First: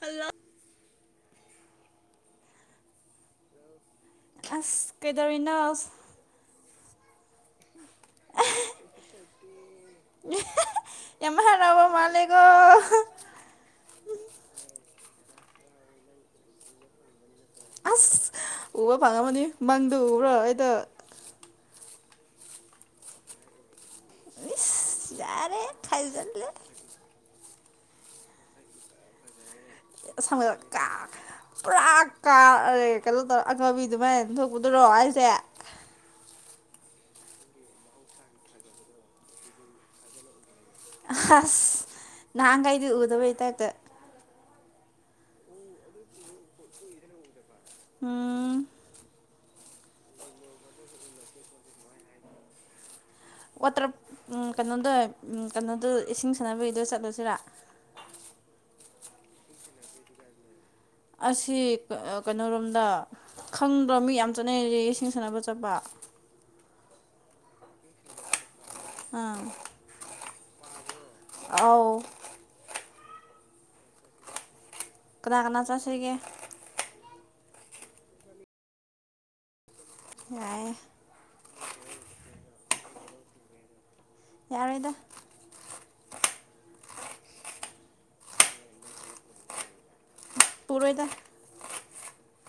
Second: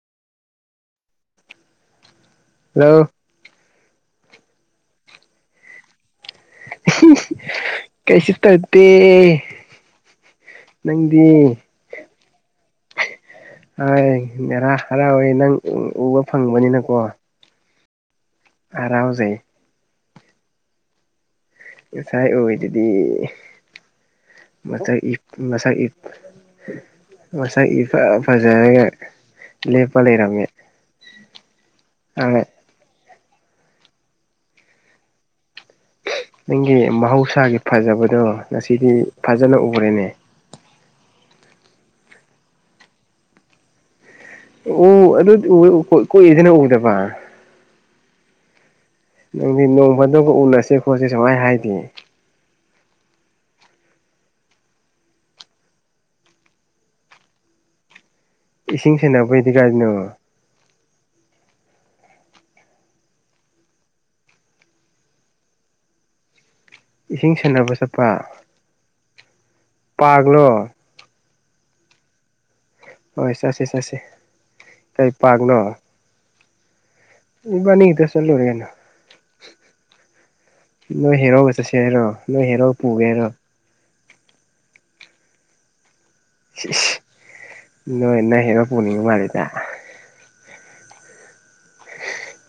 Hello hello ꯑꯁ ꯀꯩꯗꯧꯔꯤꯅꯣ ꯀꯩꯁꯨ ꯇꯧꯗꯦ ꯅꯪꯗꯤ [unintelligible] ꯕꯣ ꯃꯥꯂꯒꯣ ꯍ ꯅꯦꯔꯥ ꯍꯔꯥꯎꯋꯦ ꯅꯪ ꯎꯕ ꯐꯪꯕꯅꯤꯅꯀꯣ ꯑꯁ ꯎꯕ ꯄꯥꯉꯝꯃꯅꯤ ꯍꯔꯥꯎꯖꯩ ꯃꯪꯗꯨ ꯎꯕ꯭ꯔꯥ ꯑꯩꯗ ꯉꯁꯥꯏ ꯑꯣꯏꯗꯗꯤ ꯃꯁꯛ ꯏ ꯏꯁ ꯌꯥꯔꯦ ꯃꯁꯛ ꯏ ꯈꯥꯏꯖꯜꯂꯦ ꯃꯁꯛ ꯏꯐ ꯐꯖꯔꯒ ꯂꯦꯞꯄ [unintelligible] ꯁꯝ ꯂꯩꯔꯝꯃꯦ ꯀꯥ ꯄꯨꯔꯥ ꯀꯥ ꯑ ꯀꯩꯅꯣ ꯇꯧꯔ ꯑꯈꯕꯤ ꯑꯗꯨꯃꯥꯏꯅ ꯊꯣꯛꯣꯛꯄꯗꯨꯔꯣ ꯑꯩꯁꯦ ꯅꯪꯒꯤ ꯃꯍꯧꯁꯥꯒꯤ ꯐꯖꯕꯗꯣ ꯉꯁꯤꯗꯤ ꯐꯖꯅ ꯎꯔꯦꯅꯦ ꯑꯁ ꯅꯍꯥꯟꯈꯩꯗꯤ ꯎꯗꯕꯩ ꯇꯏ꯭ꯄꯇ ꯎ ꯑꯗꯨꯗꯤ ꯀꯣꯏꯏꯁꯤꯅ ꯎꯗꯕ ꯎꯝ ꯅꯪꯗꯤ ꯅꯣꯡꯃꯗꯒ ꯎꯅꯁꯦ ꯈꯣꯠꯁꯤ ꯁꯨꯡꯍꯥꯏ ꯍꯥꯏꯗꯤ ꯋꯥꯇꯔ ꯀꯩꯅꯣꯗꯣ ꯀꯩꯅꯣꯗꯣ ꯏꯁꯤꯡ ꯁꯥꯟꯅꯕꯒꯤꯗꯣ ꯆꯠꯂꯨꯁꯤꯔꯥ ꯏꯁꯤꯡ ꯁꯦꯟꯅꯅꯕꯩꯗꯤ ꯀꯥꯏꯗꯅꯣ ꯑꯁꯤ ꯀꯩꯅꯣꯣꯔꯣꯝꯗ ꯈꯪꯗ꯭ꯔꯣ ꯃꯤ ꯌꯥꯝ ꯆꯠꯅꯩꯁ ꯏꯁꯤꯡ ꯁꯥꯟꯅꯕ ꯆꯠꯄ ꯏꯁꯤꯡ ꯁꯅꯥꯕ ꯆꯠꯄ ꯑꯥ ꯄꯥꯒꯂꯣ ꯑꯥꯎ ꯍꯣꯏ ꯆꯠꯁꯦ ꯆꯠꯁꯦ ꯀꯩ ꯀꯅꯥ ꯀꯅꯥ ꯆꯠꯁꯤꯒꯦ ꯏꯕꯅꯤ ꯈꯛꯇꯥ ꯆꯠ ꯂꯣꯏꯔꯦ ꯀꯩꯅꯣ ꯌꯥꯌꯦ ꯅꯣꯏ ꯍꯦꯔꯧꯑꯒ ꯆꯠꯁꯦ ꯍꯥꯏꯔꯣ ꯅꯣꯏ ꯍꯦꯔꯣ ꯄꯨꯒꯦ ꯍꯥꯏꯔꯣ ꯌꯥꯔꯣꯏꯗ ꯁꯤꯁ ꯅꯣꯏꯟꯅ ꯍꯦꯔꯣ ꯄꯨꯅꯤꯡꯕꯥ ꯃꯥꯜꯂꯤꯗ ꯄꯨꯔꯣꯏꯗ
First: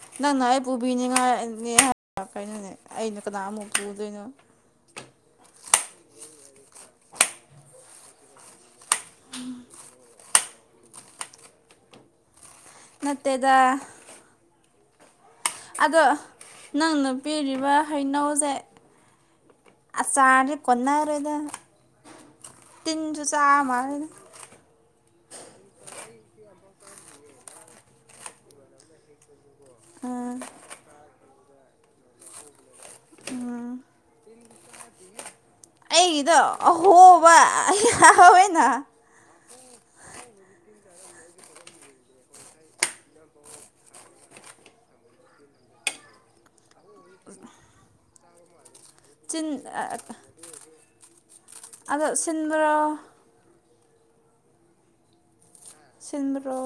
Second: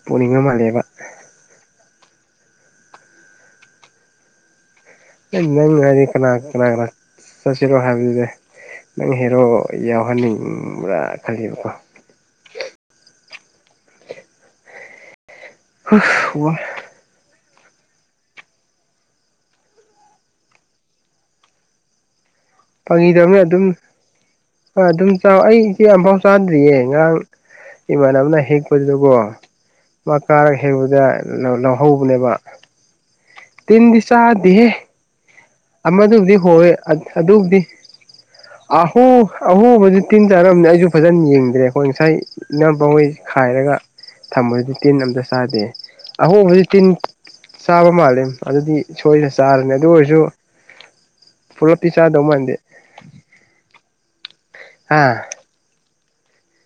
ꯄꯨꯅꯤꯡꯕ ꯅꯪꯅ ꯑꯩ ꯃꯥꯜꯂꯦꯕ ꯄꯨꯕꯤꯅꯤꯉꯥꯏꯅꯤ ꯀꯩꯅꯣꯅꯦ ꯑꯩꯅ ꯀꯅꯥꯃꯨꯛ ꯄꯨꯗꯣꯏꯅꯣ ꯅꯪ ꯍꯥꯏꯗꯤ ꯀꯅꯥ ꯀꯅꯥ ꯀꯅꯥ ꯆꯠꯁꯤꯔꯣ ꯍꯥꯏꯕꯗꯨꯗꯦ ꯅꯪ ꯍꯦꯔꯣ ꯌꯥꯎꯍꯟꯅꯤꯡꯕ꯭ꯔꯥ ꯈꯜꯂꯤꯕꯀꯣ ꯅꯠꯇꯦꯗ ꯑꯗꯣ ꯅꯪꯅ ꯄꯤꯔꯤꯕ ꯍꯩꯅꯧꯖꯦ ꯑꯆꯥꯔꯗꯤ ꯀꯣꯟꯅꯔꯣꯏꯗ ꯇꯤꯟꯁꯨ ꯆꯥ ꯃꯥꯂꯦꯗ ꯍꯣꯏ ꯑꯗꯨꯝ ꯆꯥꯎ ꯑꯩ ꯏꯆꯦ ꯑꯝꯐꯥꯎ ꯆꯥꯗ꯭ꯔꯤꯌꯦ ꯉꯔꯥꯡ ꯏꯃꯥꯟꯅꯕꯅ ꯍꯦꯛꯄꯗꯨꯗꯀꯣ ꯃꯥ ꯑꯥ ꯀꯥꯔꯒ ꯍꯦꯛꯕꯗ ꯂꯧ ꯂꯧꯍꯧꯕꯅꯦꯕ ꯎꯝ ꯇꯤꯟꯗꯤ ꯆꯥꯗꯦꯍꯦ [inaudible] ꯑꯃꯗꯨꯕꯨꯗꯤ ꯑꯩꯒꯤꯗꯣ ꯍꯣꯋꯦ ꯑꯍꯣꯕ ꯑꯗꯨꯕꯨꯗꯤ ꯌꯥꯎꯋꯦꯅ ꯑꯥ ꯍꯣ ꯑꯍꯣꯕꯖꯦ ꯇꯤꯟ ꯆꯥꯔꯝꯅꯤ ꯑꯩꯖꯨ ꯐꯖꯟ ꯌꯦꯡꯗ꯭ꯔꯦ ꯈꯣꯏ ꯉꯁꯥꯏ ꯏꯅꯝꯄꯍꯣꯏ ꯈꯥꯏꯔꯒ ꯊꯝꯕꯗꯨꯗꯤ ꯇꯤꯟ ꯑꯝꯇꯥ ꯆꯥꯗꯦ ꯑꯍꯣꯕꯖꯤ ꯇꯤꯟ ꯆꯥꯕ ꯃꯥꯜꯂꯦ ꯑꯗꯨꯗꯤ ꯁꯣꯏꯗ ꯆꯤꯟ ꯆꯥꯔꯅꯤ ꯑꯗꯨ ꯑꯣꯏꯔꯖꯨ ꯑꯗꯣ ꯃꯥꯟꯗꯦ ꯁꯤꯟꯕꯔꯣ ꯍꯥ ꯁꯤꯟꯃꯥꯔꯣ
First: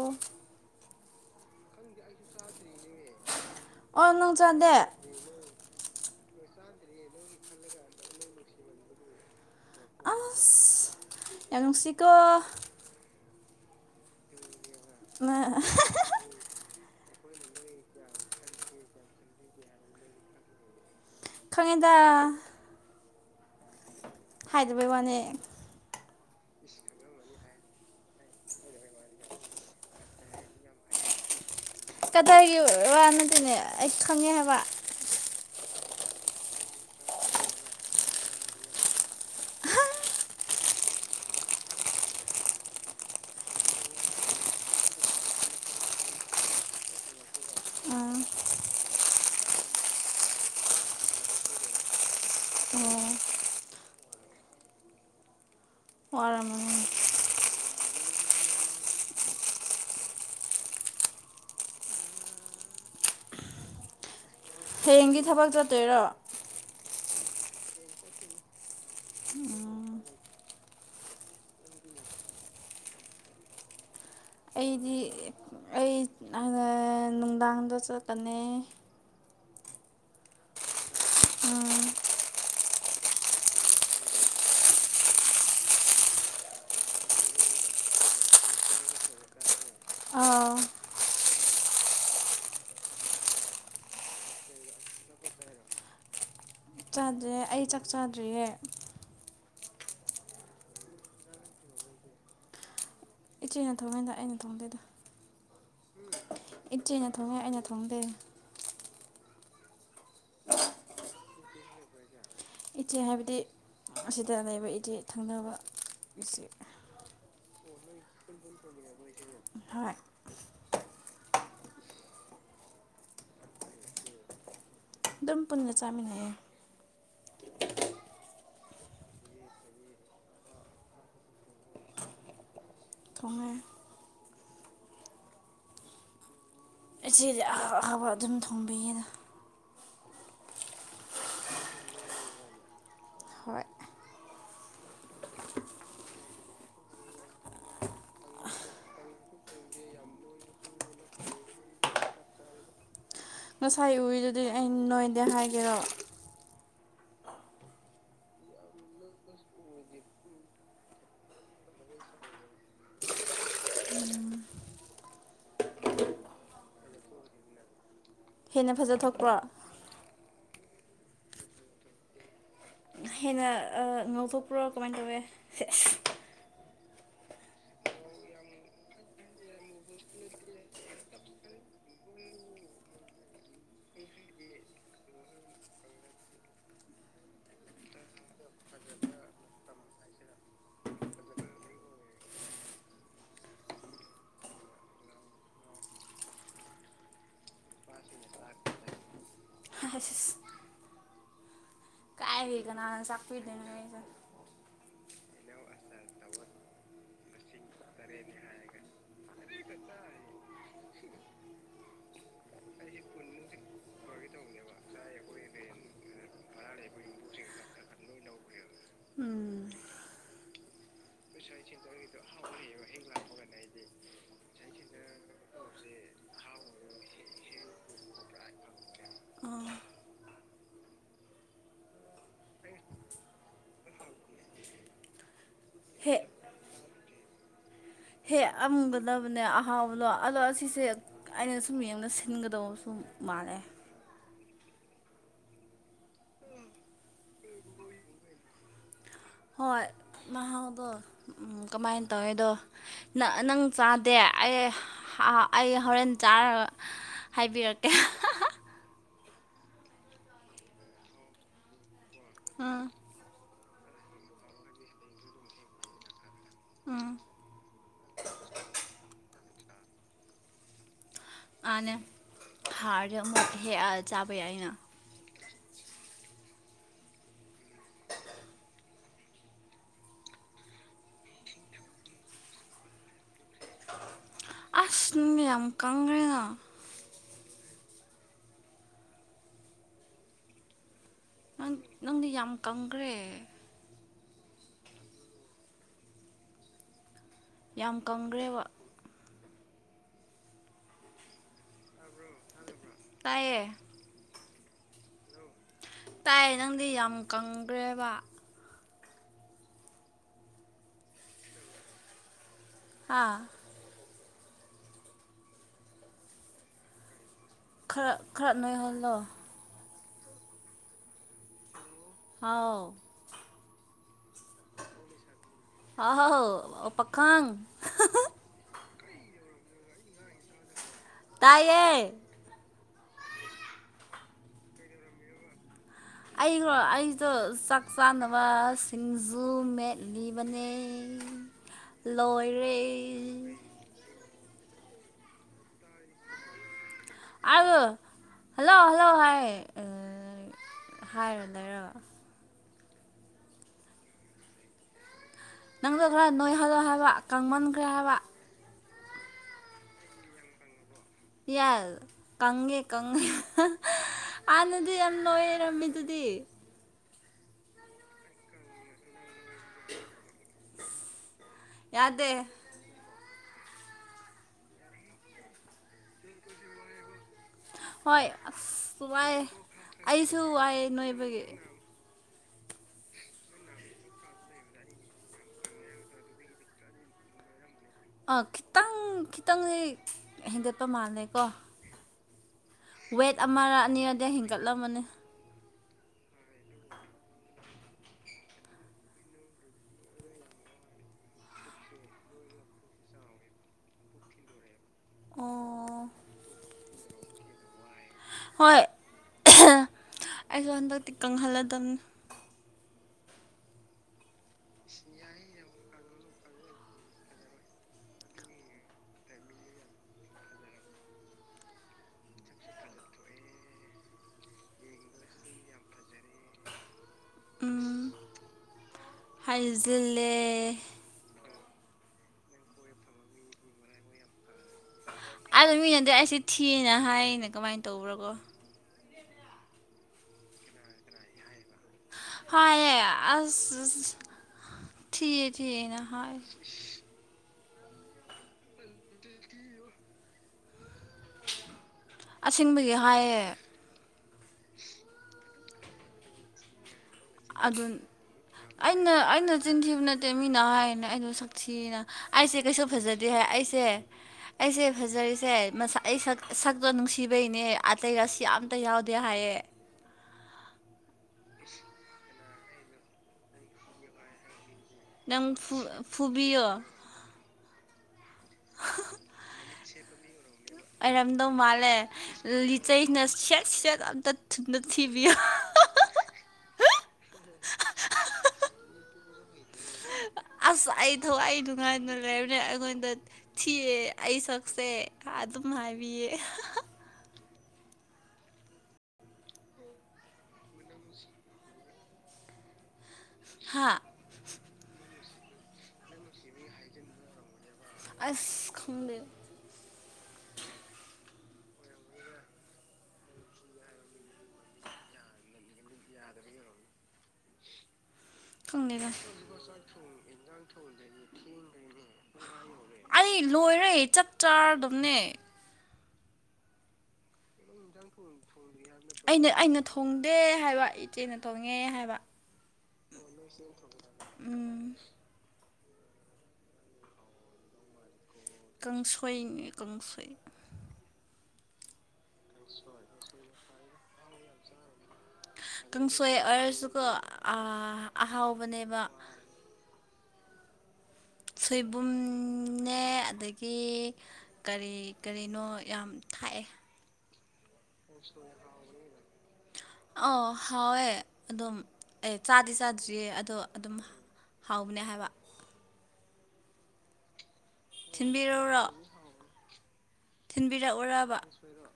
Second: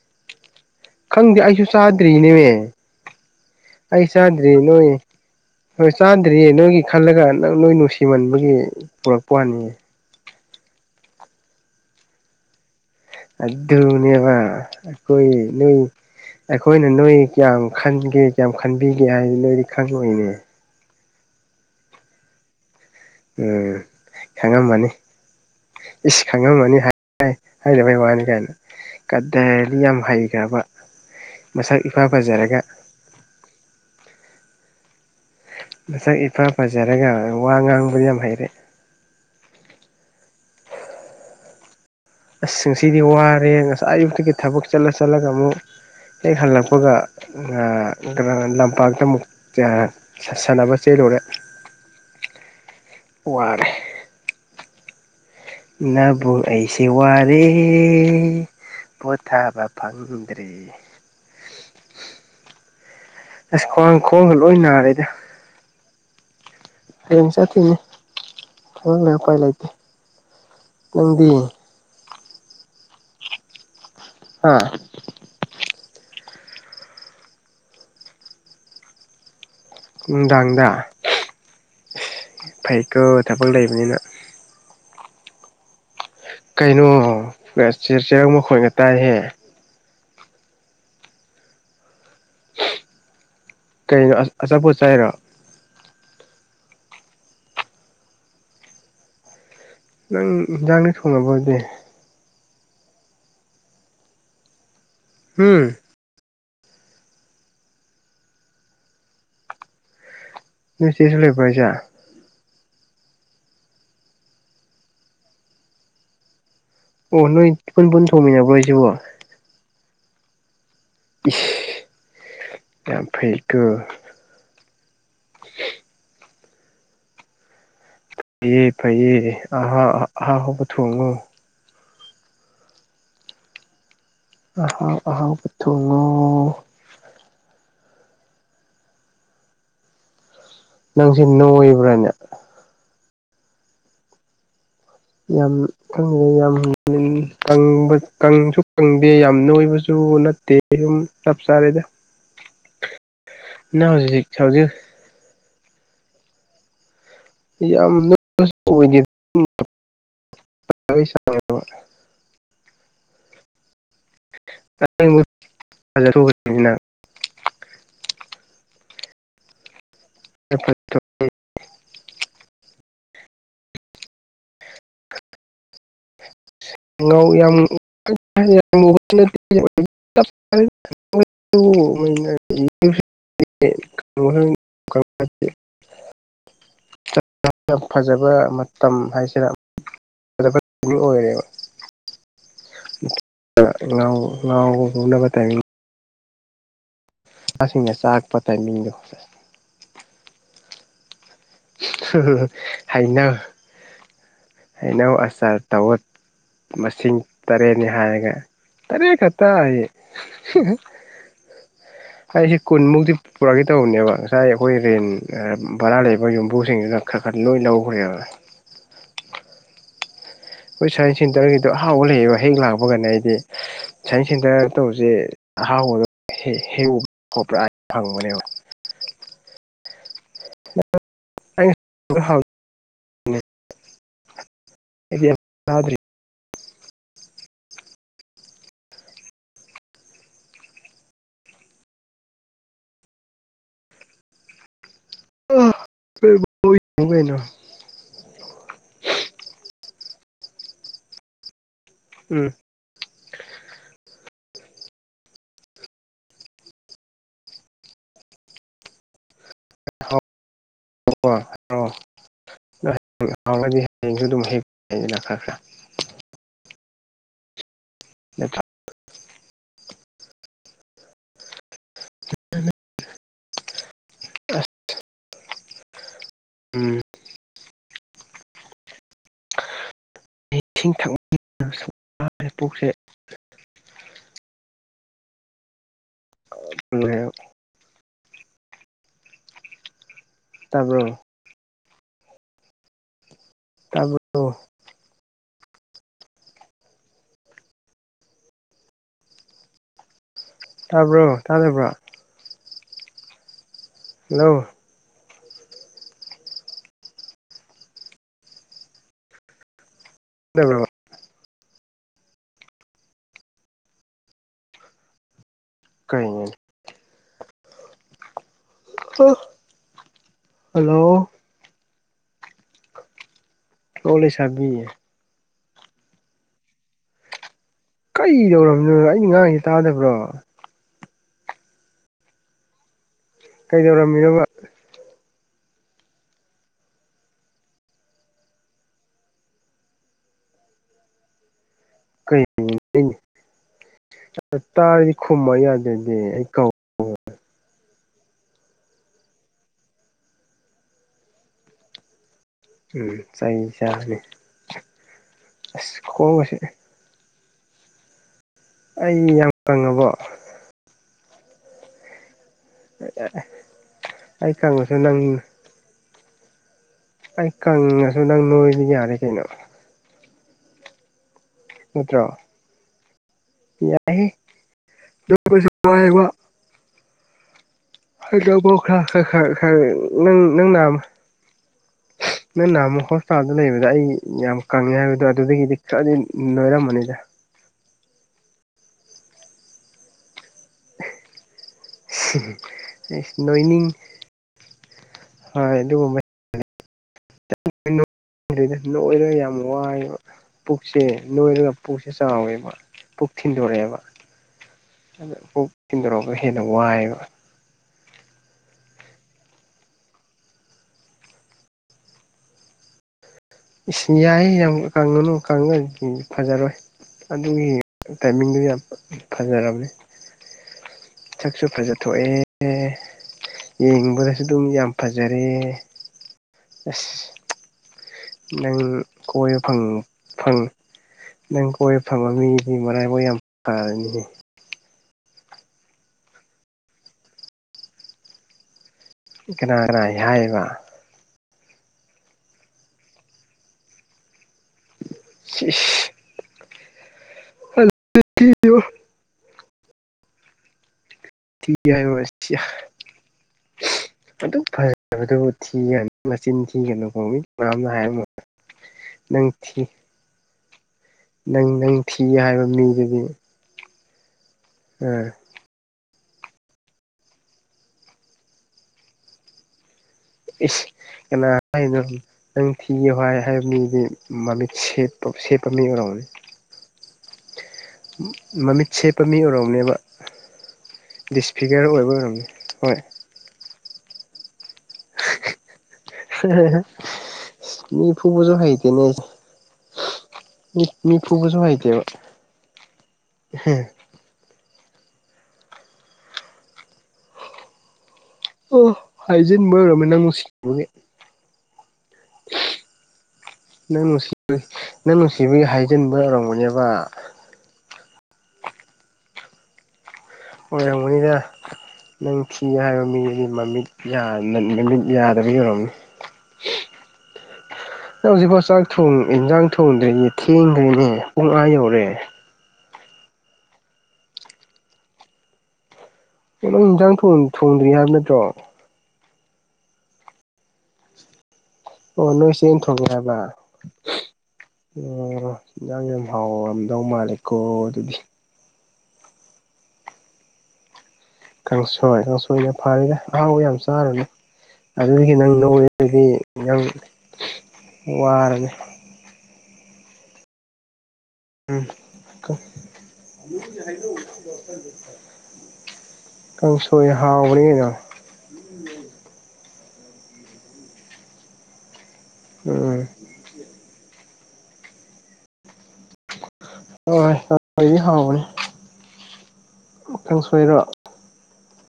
ꯈꯪꯗꯦ ꯑꯩꯁꯨ ꯆꯥꯗ꯭ꯔꯤꯅꯦꯃꯦ ꯑꯩ ꯑꯣ ꯅꯪ ꯆꯥꯗ꯭ꯔꯤ ꯆꯥꯗꯦ ꯅꯣꯏ ꯍꯣꯏ ꯆꯥꯗ꯭ꯔꯤꯌꯦ ꯅꯣꯏꯒꯤ ꯈꯜꯂꯒ ꯅꯪ ꯅꯣꯏ ꯅꯨꯡꯁꯤꯃꯟꯕꯒꯤ ꯄꯨꯔꯛꯄ ꯋꯥꯅꯤ ꯑꯁ ꯌꯝ ꯅꯨꯡꯁꯤꯀꯣ ꯑꯗꯨꯅꯦꯕ ꯑꯩꯈꯣꯏ ꯅꯣꯏ ꯑꯩꯈꯣꯏꯅ ꯅꯣꯏ ꯀꯌꯥꯝ ꯈꯟꯒꯦ ꯀꯌꯥꯝ ꯈꯟꯕꯤꯒꯦ ꯍꯥꯏꯗꯤ ꯅꯣꯏꯗꯤ ꯈꯪꯉꯣꯏꯅꯦ ꯈꯪꯉꯦꯗ ꯎꯝ ꯍꯥꯏꯗꯕꯩ ꯈꯪꯉꯝꯃꯅꯤ ꯋꯥꯅꯦ ꯏꯁ ꯈꯪꯉꯝꯃꯅꯤ ꯍꯥꯏ ꯍꯥꯏꯗꯕꯩ ꯋꯥꯅꯤ ꯀꯥꯏꯅ ꯀꯥꯗꯔꯗꯤ ꯌꯥꯝ ꯍꯩꯒ꯭ꯔꯥꯕ ꯃꯁꯛ ꯏꯐꯥ ꯀꯗꯥꯏꯒꯤ ꯐꯖꯔꯒ ꯋꯥ ꯅꯗꯤꯅꯦ ꯑꯩ ꯈꯪꯉꯦ ꯍꯥꯏꯕ ꯅꯁꯛ ꯏꯐꯥ ꯐꯖꯔꯒ ꯋꯥ ꯉꯥꯡꯕꯗꯤ ꯌꯥꯝ ꯍꯩꯔꯦ ꯑꯁ ꯉꯁꯤꯗꯤ ꯋꯥꯔꯦ ꯉꯁꯥꯏ ꯑꯌꯨꯛꯇꯒꯤ ꯊꯕꯛ ꯆꯠꯂ ꯆꯠꯂꯒ ꯑꯃꯨꯛ ꯍꯦꯛ ꯍꯜꯂꯛꯄꯒ ꯑꯥ ꯀꯅꯥꯅ ꯂꯝꯄꯥꯛꯇꯥ ꯑꯃꯨꯛ ꯁꯥꯟꯅꯕ ꯆꯦꯜꯂꯨꯔꯦ ꯋꯥꯔꯦ ꯑꯣ ꯅꯥꯕꯨꯨꯡ ꯋꯥꯔꯝꯃꯅꯤ ꯑꯩꯁꯦ ꯋꯥꯠ ꯔꯦ ꯄꯣꯊꯥꯕ ꯐꯪꯗ꯭ꯔꯦ [inaudible] ꯑꯁ ꯈ꯭ꯋꯥꯡ ꯈꯣꯡꯒ ꯂꯣꯏ ꯅꯥ ꯍꯌꯦꯡꯒꯤ ꯊꯕꯛ ꯆꯠꯇꯣꯏꯔꯣ ꯍꯌꯦꯡ ꯆꯠꯀꯤꯅꯤ ꯊꯕꯛ ꯂꯩ ꯎꯄꯥꯏ ꯂꯩꯇꯦ ꯅꯪꯗꯤ ꯍꯥ ꯑꯩꯗꯤ ꯑꯩ ꯑꯥ ꯅꯨꯡꯗꯥꯡꯗ ꯆꯠꯀꯥꯅꯤ ꯅꯨꯡꯗꯥꯡꯗ ꯎꯝ ꯐꯩꯀꯣ ꯊꯕꯛ ꯂꯩꯕꯅꯤꯅ ꯀꯩꯅꯣ ꯆꯦ ꯆꯦꯔꯪ ꯃꯈꯣꯟꯒ ꯇꯥꯏꯍꯦ ꯑꯥ [unintelligible] ꯀꯩꯅꯣ ꯑꯖ ꯑꯆꯥꯄꯣꯠ ꯆꯥꯏꯔꯣ ꯆꯥꯗꯦ ꯑꯩ ꯆꯥꯛ ꯆꯥꯗ꯭ꯔꯤꯌꯦ ꯅꯪ ꯍꯤꯟꯖꯥꯡꯗꯤ ꯊꯣꯉꯕꯗꯤ ꯏꯆꯦꯅ ꯊꯣꯡꯉꯦꯗ ꯑꯩꯅ ꯊꯣꯡꯗꯦꯗ꯫ ꯎꯝ ꯏꯆꯦꯅ ꯊꯣꯡꯉꯦ ꯑꯩꯅ ꯊꯣꯡꯗꯦ꯫ ꯅꯣꯏ ꯆꯦꯁꯨ ꯂꯩꯕ꯭ꯔ ꯖꯦ? ꯏꯆꯦ ꯍꯥꯏꯕꯗꯤ ꯑꯁꯤꯗ ꯂꯩꯕ ꯏꯆꯦ ꯊꯪꯅꯕ ꯏꯆꯦ꯫ ꯑꯣ ꯅꯣꯏ ꯄꯨꯟ ꯄꯨꯟ ꯊꯣꯡꯃꯤꯟꯅꯕ꯭ꯔꯣ ꯑꯩ ꯁꯤꯕꯣ? ꯍꯣꯏ ꯏꯁ ꯌꯥꯝ ꯐꯩꯀꯣ꯫ ꯑꯗꯨꯝ ꯄꯨꯟꯅ ꯆꯥꯃꯤꯟꯅꯩꯌꯦ꯫ ꯐꯩꯌꯦ ꯐꯩꯌꯦ ꯑꯍꯥ ꯑꯍꯥ ꯍꯥꯎꯕ ꯊꯣꯡꯉꯨ꯫ ꯊꯣꯡꯉꯦ ꯑꯍꯥꯎ ꯑꯍꯥꯎꯕ ꯊꯨꯡꯉꯣ꯫ ꯏꯆꯦꯗꯤ ꯑꯍꯥꯎ ꯑꯍꯥꯎꯕ ꯑꯗꯨꯝ ꯊꯣꯡꯕꯤꯌꯦꯅ꯫ ꯅꯪꯁꯦ ꯅꯣꯏꯕ꯭ꯔꯥꯅꯦ? ꯍꯣꯏ ꯌꯥꯝ ꯪꯗꯦ ꯌꯥꯝ ꯀꯪꯕ ꯀꯪꯁꯨ ꯀꯪꯗꯦ ꯌꯥꯝ ꯅꯣꯏꯕꯁꯨ ꯅꯠꯇꯦ꯫ ꯆꯞ ꯆꯥꯔꯦꯗ ꯉꯁꯥꯏ ꯅꯪ ꯍꯧꯖꯤꯛ ꯎꯔꯤꯗꯨꯗꯤ ꯑꯩ ꯍꯧꯖꯤꯛ ꯅꯣꯏꯗꯦ ꯍꯥꯏꯒꯦꯔꯣ ꯌꯥꯝ [unintelligible] [unintelligible] ꯍꯦꯟꯅ ꯐꯖꯊꯣꯛꯄ꯭ꯔꯣ? [unintelligible] ꯍꯦꯟꯅ ꯑꯥ ꯉꯧꯊꯣꯛꯄ꯭ꯔꯣ ꯀꯃꯥꯏꯅ ꯇꯧꯋꯦ? ꯉꯧ ꯌꯥꯝ [unintelligible] [unintelligible] [unintelligible] ꯌꯥꯝ ꯐꯖꯕ ꯃꯇꯝ ꯍꯥꯏꯁꯤꯔ ꯐꯖꯕ ꯑꯣꯏꯔꯦꯕ [unintelligible] ꯉꯥꯏ ꯉꯥꯎꯅꯕ ꯇꯥꯏ ꯁꯤꯡꯅ ꯆꯥꯛꯄ ꯇꯥꯏꯃꯤꯡꯗꯣ꯫ [unintelligible] ꯀꯥꯏꯗꯒꯤ ꯀꯅꯥꯅ ꯍꯩꯅꯧ ꯆꯥꯛꯄꯤꯗꯣꯏꯅꯣ ꯑꯩꯁꯦ ꯍꯩꯅꯧ ꯑꯆꯥꯔ ꯇꯧꯋꯦ꯫ ꯃꯁꯤꯡ ꯇꯔꯦꯠꯅꯤ ꯍꯥꯏꯔꯒ ꯇꯔꯦꯠ ꯈꯛꯇ ꯑꯌꯦ [unintelligible] ꯑꯩꯁꯤ ꯀꯨꯟꯃꯨꯛꯇꯤ ꯄꯨꯔꯛꯑꯒꯦ ꯇꯧꯕꯅꯦꯕ ꯉꯁꯥꯏ ꯑꯩꯈꯣꯏ ꯔꯦꯟ ꯚꯔꯥ ꯂꯩꯕ ꯌꯨꯝꯕꯨꯁꯤꯡ ꯅ ꯈꯔ ꯈꯔ ꯂꯣꯏ ꯂꯧꯈ꯭ꯔꯦꯑꯕ꯫ ꯎꯝ ꯈꯣꯏ ꯁꯥꯏꯟꯁ ꯁꯦꯟꯇꯔꯒꯤꯗꯣ ꯑꯍꯥꯎꯕ ꯂꯩꯌꯦꯕ ꯍꯦꯛ ꯂꯥꯛꯄ ꯀꯥꯟ ꯑꯩꯗꯤ ꯁꯥꯏꯟꯁ ꯁꯦꯟꯇꯔ ꯇꯧꯕꯁꯦ ꯑꯍꯥꯎꯕꯗ [unintelligible] ꯐꯪꯕꯅꯦꯕ [unintelligible] [unintelligible] [unintelligible] ꯍꯦꯛ ꯑꯃꯒꯗꯕꯅꯦ ꯑꯍꯥꯎꯕꯗꯣ ꯑꯗꯣ ꯑꯁꯤꯁꯦ ꯑꯩꯅ ꯁꯨꯝ ꯌꯦꯡꯕꯗ ꯁꯤꯟꯒꯗꯧꯕꯁꯨ ꯃꯥꯜꯂꯦ꯫ [unintelligible] ꯍꯣꯏ ꯅꯍꯥꯎꯗꯣ ꯀꯃꯥꯏꯅ ꯇꯧꯔꯤꯗꯣ ꯎꯝ ꯅꯪ ꯅꯪ ꯆꯥꯗꯦ ꯑꯩ ꯑꯩ ꯍꯣꯔꯦꯟ ꯆꯥꯔꯒ ꯍꯥꯏꯕꯤꯔꯛꯀꯦ [unintelligible] ꯎꯝ [unintelligible] ꯎꯝ [unintelligible] ꯑꯥꯟꯅ ꯍꯥꯔꯁ ꯑꯃꯨꯛ ꯍꯦꯛ ꯆꯥꯕ ꯌꯥꯏꯅ ꯑꯁ ꯎꯝ ꯏꯁꯤꯡ ꯊꯛ ꯑꯁ ꯅꯪ ꯌꯥꯝ ꯀꯪꯈ꯭ꯔꯦꯅ [unintelligible] ꯇꯥꯕ꯭ꯔꯣ ꯅꯪ ꯅꯪꯗꯤ ꯌꯥꯝ ꯀꯪꯈ꯭ꯔꯦ ꯇꯥꯕꯨ ꯌꯥꯝ ꯀꯪꯒ꯭ꯔꯦꯕ ꯇꯥꯕ꯭ꯔꯣ ꯇꯥꯗꯕ꯭ꯔꯣ ꯇꯌꯦ ꯍꯜꯂꯣ ꯇꯥꯏ ꯅꯪꯗꯤ ꯌꯥꯝ ꯀꯪꯒ꯭ꯔꯦꯕ [unintelligible] ꯍꯥꯥ ꯀꯩꯅ‌ꯣ ꯈꯔ ꯈꯔ ꯅꯣꯏꯍꯜꯂꯣ ꯍꯜꯂꯣ ꯍꯥꯎ ꯍ‌ꯣ ꯂꯤꯁꯕꯤ ꯍꯥꯎ ꯄꯈꯪ ꯀꯩꯗꯧꯔꯕꯝꯃꯤꯅꯣ ꯑꯩꯅ ꯉꯥꯡꯉꯥꯁꯤ ꯇꯥꯗꯕ꯭ꯔꯣ ꯇꯥꯏꯌꯦ ꯀꯩꯗꯧꯔꯝꯃꯤꯅ‌ꯣꯕ ꯑꯩꯒꯣ ꯑꯩꯗꯣ ꯆꯥꯛ ꯆꯥꯅꯕ ꯁꯤꯡꯖꯨ ꯃꯦꯠꯂꯤꯕꯅꯦ ꯂꯣꯏꯔ‌ꯦ ꯀꯩꯅꯣ ꯇꯥꯔꯗꯤ ꯈꯨꯝꯕ ꯌꯥꯗ꯭ꯔꯦꯗꯤ ꯑꯩ ꯀꯧ ꯑꯗꯨ ꯍꯜꯂꯣ ꯍꯜꯂꯣ ꯍꯥꯏ ꯍꯥꯏꯔꯣ ꯂꯩꯔꯒ ꯎꯝ ꯆꯩ ꯆꯅꯤ ꯅꯪꯗꯣ ꯅꯔ ꯅꯣꯏ ꯍꯜꯂꯛꯑꯣ ꯍꯥꯏꯕ ꯀꯥꯡꯃꯟꯈ꯭ꯔꯦ ꯍꯥꯏꯕ ꯑꯩ ꯌꯥꯝ ꯀꯪꯉꯕꯣ ꯌꯥꯁ ꯀꯪꯉꯦ ꯀꯪꯉꯦ ꯑꯩ ꯍꯥꯟꯅꯗꯤ ꯀꯪꯉꯁꯨ ꯌꯥꯝ ꯅꯪ ꯂꯣꯏꯔꯝꯃꯤ ꯗꯨꯗꯤ ꯑꯩ ꯀꯪꯉꯁꯨ ꯅꯪ ꯅꯣꯏꯗꯤ ꯌꯥꯔꯦ ꯀꯩꯅꯣ ꯅꯠꯇ꯭ꯔꯣ ꯌꯥꯗꯦ [unintelligible] [unintelligible] ꯍꯣꯏ ꯑꯁ ꯋꯥꯏꯌꯦ ꯑꯩꯁꯨ ꯅꯪ ꯋꯥꯏꯌꯦ ꯅꯣꯏꯕꯒꯤ ꯅꯍꯥꯟꯃ‌ꯣꯛ ꯍ‌ꯣꯁꯄꯤꯇꯥꯜ ꯂꯩꯕꯗ ꯑꯩ ꯌꯥꯝ ꯀꯪꯉꯦ ꯍꯥꯏꯕꯗꯣ ꯑꯗꯨꯗꯒꯤꯗꯤ ꯈꯔꯗꯤ ꯅꯣꯏꯔꯝꯕꯅꯤꯗ ꯑꯥ ꯈꯤꯇꯪ ꯈꯤꯇꯪꯗꯤ ꯍꯦꯟꯒꯠꯄ ꯃꯥꯜꯂꯦ ꯀꯣ [unintelligible] ꯋꯦꯠ ꯑꯃꯔ ꯑꯅꯤꯔꯗꯤ ꯍꯦꯟꯒꯠꯂꯝꯃꯅꯤ ꯍ‌ꯣꯏ ꯑꯗꯨꯒꯨꯝꯕ ꯅꯣꯏꯔ ꯌꯥꯝ ꯋꯥꯏꯑꯦꯕ ꯄꯨꯛꯁꯦ ꯅꯣꯏꯔꯒ ꯄꯨꯛꯁꯦ ꯆꯥꯎꯋꯦꯕ ꯄꯨꯛ ꯊꯤꯟꯗꯣꯔꯛꯑꯦꯕ ꯑꯗ ꯄꯨꯣꯛ ꯑꯣ ꯊꯤꯟꯗꯣꯔꯛꯄ ꯍꯦꯟꯅ ꯋꯥꯏꯑꯦꯕ ꯍꯣꯏ ꯑꯩꯁꯨ ꯍꯟꯗꯛꯇꯤ ꯀꯪꯍꯜꯂꯗꯕꯅꯤ ꯏꯁ ꯌꯥꯏ ꯌꯥꯝ ꯀꯪꯉꯅꯨ ꯀꯪꯉ ꯐꯖꯔꯣꯏ ꯑꯗꯨꯒꯤ ꯇꯥꯏꯃꯤꯡꯗꯨ ꯌꯥꯝ ꯐꯖꯔꯕꯅꯦ ꯁꯛꯁꯨ ꯐꯖ ꯊꯣꯛꯑꯦ ꯌꯦꯡꯕꯗꯁꯨ ꯑꯗꯨꯝ ꯌꯥꯝ ꯐꯖꯔꯦ ꯑꯁ ꯎꯝ ꯅꯪ ꯀꯣꯏꯕ ꯐꯪ ꯍꯥꯏꯖꯤꯜꯂꯦ ꯐꯪ ꯅꯪ ꯀꯣꯏꯕ ꯐꯪꯕ ꯃꯤꯗꯤ ꯃꯔꯥꯏꯕꯣꯛ ꯌꯥꯝꯅ ꯐꯔꯅꯤ ꯑꯗꯣ ꯃꯤꯅꯗꯤ ꯑꯩꯁꯦ ꯊꯤꯅ ꯍꯥꯏꯌ‌ꯦꯅ‌ꯦ ꯀꯃꯥꯏꯅ ꯇꯧꯕ꯭ꯔ‌ꯣ ꯀ‌ꯣ ꯀꯅꯥ ꯀꯅꯥ ꯍꯥꯏꯕ ꯍꯥꯏꯌ‌ꯦ ꯑꯁ ꯊꯤꯌ‌ꯦ ꯊꯤꯌ‌ꯦ ꯅ ꯍꯥꯏ [unintelligible] ꯊꯤ ꯍꯥꯏꯕ ꯑꯁꯦꯡꯕꯒꯤ ꯍꯥꯏꯌꯦ ꯑꯗꯨꯛ ꯐꯖꯕꯗꯨꯕꯨ ꯊꯤꯒꯅꯤ ꯃꯆꯤꯟ ꯊꯤꯒꯅꯨ ꯐꯥꯎꯋ ꯑꯗꯨ ꯃꯔꯝꯅ ꯍꯥꯏꯔꯝꯃ ꯑꯩꯅ ꯑꯩꯅ ꯆꯤꯟꯊꯤꯕ ꯅꯠꯇꯦ ꯃꯤꯅ ꯍꯥꯏꯔꯤꯅ ꯑꯩꯗꯣ ꯅꯪ ꯁꯛꯊꯤꯌ‌ꯦꯅ ꯅꯪ ꯊꯤ ꯑꯩꯁꯦ ꯍꯥꯏꯕ ꯀꯩꯁꯨ ꯐꯖꯗꯦ ꯃꯤꯗꯨꯗꯤ ꯍꯥꯏ ꯑꯩꯁꯦ ꯑꯩꯁꯦ ꯑꯥ ꯐꯖꯔꯤꯁꯦ ꯑꯩ ꯁꯛ ꯁꯛꯇꯣ ꯅꯨꯡꯁꯤꯕꯩꯅꯦ ꯑꯇꯩ ꯔꯥꯁꯤ ꯀ‌ꯦꯝꯇ ꯌꯥꯎꯗꯦ ꯍꯥꯏꯌꯦ ꯀꯅꯥ ꯍꯥꯏꯅꯣ ꯅꯪ ꯊꯤꯌ‌ꯦ ꯍꯥꯏ ꯃꯤꯗꯤ ꯃꯃꯤꯠ ꯁꯦꯞ ꯅꯪ ꯁꯦꯠꯄ ꯐꯨ ꯃꯤ ꯑꯣꯏꯔꯝꯅꯤ ꯐꯨꯕꯤꯌꯣ ꯃꯃꯤꯠ ꯁꯦꯞꯄ ꯃꯤ ꯑꯣꯏꯔꯝꯅꯦꯕ ꯑꯣꯏꯔꯝꯗꯧ ꯗꯤꯁꯐꯤꯒꯔ ꯃꯥꯜꯂꯦ ꯑꯣꯏꯕ ꯑꯣꯏꯔꯝꯅꯤ ꯍꯣꯏ ꯂꯤꯆꯩꯅ ꯁꯦꯠ ꯁꯦꯠ ꯑꯝꯇ ꯊꯨꯟꯗ ꯊꯤꯕꯤꯌ‌ꯣ ꯃꯤ ꯐꯨꯕꯖꯨ ꯍꯥꯏꯇ‌ꯦꯅꯦ ꯑꯁ ꯑꯩ ꯊꯋꯥꯏ ꯐꯨꯕꯁꯨ ꯍꯩꯇꯦꯕ ꯅꯨꯡꯉꯥꯏꯅ ꯂꯩꯕꯅ‌ꯦ ꯑꯩꯉꯣꯟꯗ ꯊꯤꯌ‌ꯦ ꯑꯩ ꯁꯛꯁꯦ ꯑꯗꯨꯝ ꯍꯥꯏꯕꯤꯌꯦ ꯑꯣ ꯍꯥꯏꯖꯤꯟꯕ ꯑꯣꯏꯔꯝꯅꯤ ꯅꯪ ꯅꯨꯡꯁꯤꯕꯒꯤ ꯍꯥ ꯅꯪ ꯅꯨꯡꯁꯤꯕ ꯅꯪ ꯅꯨꯡꯁꯤꯕꯒꯤ ꯍꯥꯏꯖꯤꯟꯕ ꯑꯣꯏꯔꯝꯒꯅꯦꯕ ꯑꯁ ꯈꯪꯗꯦ ꯑꯣꯏꯔꯝꯒꯅꯤꯗ ꯅꯪ ꯊꯤ ꯍꯥꯏꯕ ꯃꯤꯗꯨꯒꯤ ꯃꯃꯤꯠ ꯃꯃꯤꯠ ꯌꯥꯗꯕꯒꯤ ꯑꯣꯏꯔꯝꯅꯤ ꯍꯧꯖꯤꯛꯐꯥꯎ ꯆꯥꯛ ꯈꯪꯗꯦꯗ ꯊꯣꯡ ꯌꯦꯟꯖꯥꯡ ꯊꯦꯡꯗ꯭ꯔꯤꯅꯦ ꯄꯨꯡ ꯑꯥ ꯌꯧꯔꯑꯦ ꯑꯩ ꯂꯣꯏꯔꯦ ꯆꯞ ꯆꯥꯔꯗꯕꯅꯦ ꯀ ꯅꯪ ꯏꯟꯁꯥꯡ ꯊꯣꯡꯗ꯭ꯔꯤ ꯍꯥꯏꯕ ꯅꯠꯇ꯭ꯔꯣ ꯑꯩꯅ ꯑꯩꯅ ꯊꯣꯡꯗꯦ ꯍꯥꯏꯕ ꯏꯆꯦꯅ ꯊꯣꯡꯉꯦ ꯍꯥꯏꯕ ꯑꯣ ꯅꯣꯏ ꯆ‌ꯦꯅ ꯊꯣꯛꯉ‌ꯦ ꯍꯥꯏꯕ ꯎꯝ ꯑꯣ ꯏꯟꯖꯥꯡ ꯌꯥꯝ ꯍꯥꯎꯔꯝꯗꯧ ꯃꯥꯜꯂꯦꯀꯣ ꯑꯗꯨꯗꯤ ꯀꯪꯁꯣꯏꯅꯤ ꯀꯪꯁꯣꯏ ꯀꯥꯡꯁꯣꯏ ꯀꯥꯡꯁꯣꯏ ꯅ ꯐꯔꯦꯗ ꯑꯍꯥꯎꯕ ꯌꯥꯝ ꯆꯥꯔꯨꯅꯨ ꯑꯗꯨꯗꯒꯤ ꯅꯪ ꯅꯣꯏꯔꯗꯤ ꯀꯥꯡꯁꯣꯏ ꯅꯪ ꯑꯣꯏꯔꯁꯨꯀꯣ ꯋꯥꯔꯅꯤ ꯋꯥ ꯎꯝ ꯁꯣꯏꯕꯨꯝꯅꯦ ꯑꯗꯒꯤ ꯀꯔꯤ ꯀꯔꯤꯅꯣ ꯌꯥꯝ ꯊꯥꯛꯑꯦ ꯍ ꯍꯥꯎꯕꯅꯤ ꯌꯥ ꯑ ꯍꯥꯎꯋꯦ ꯑꯗꯨꯝ ꯑꯦ ꯆꯥꯗꯤ ꯎꯝ ꯆꯥꯗ꯭ꯔꯤꯌꯦ ꯑꯗꯣ ꯑꯗꯨꯝ ꯍꯥꯎꯕꯅꯦ ꯍꯥꯏꯕ ꯍꯣꯏ ꯀꯥꯡꯁꯣꯏꯗꯤ ꯍꯥꯎꯕꯅꯤ ꯊꯤꯟꯕꯤꯔꯛꯎꯔꯣ ꯀꯥꯡꯁꯣꯏꯔꯣ ꯊꯤꯟꯕꯤꯔꯛꯎꯔꯕ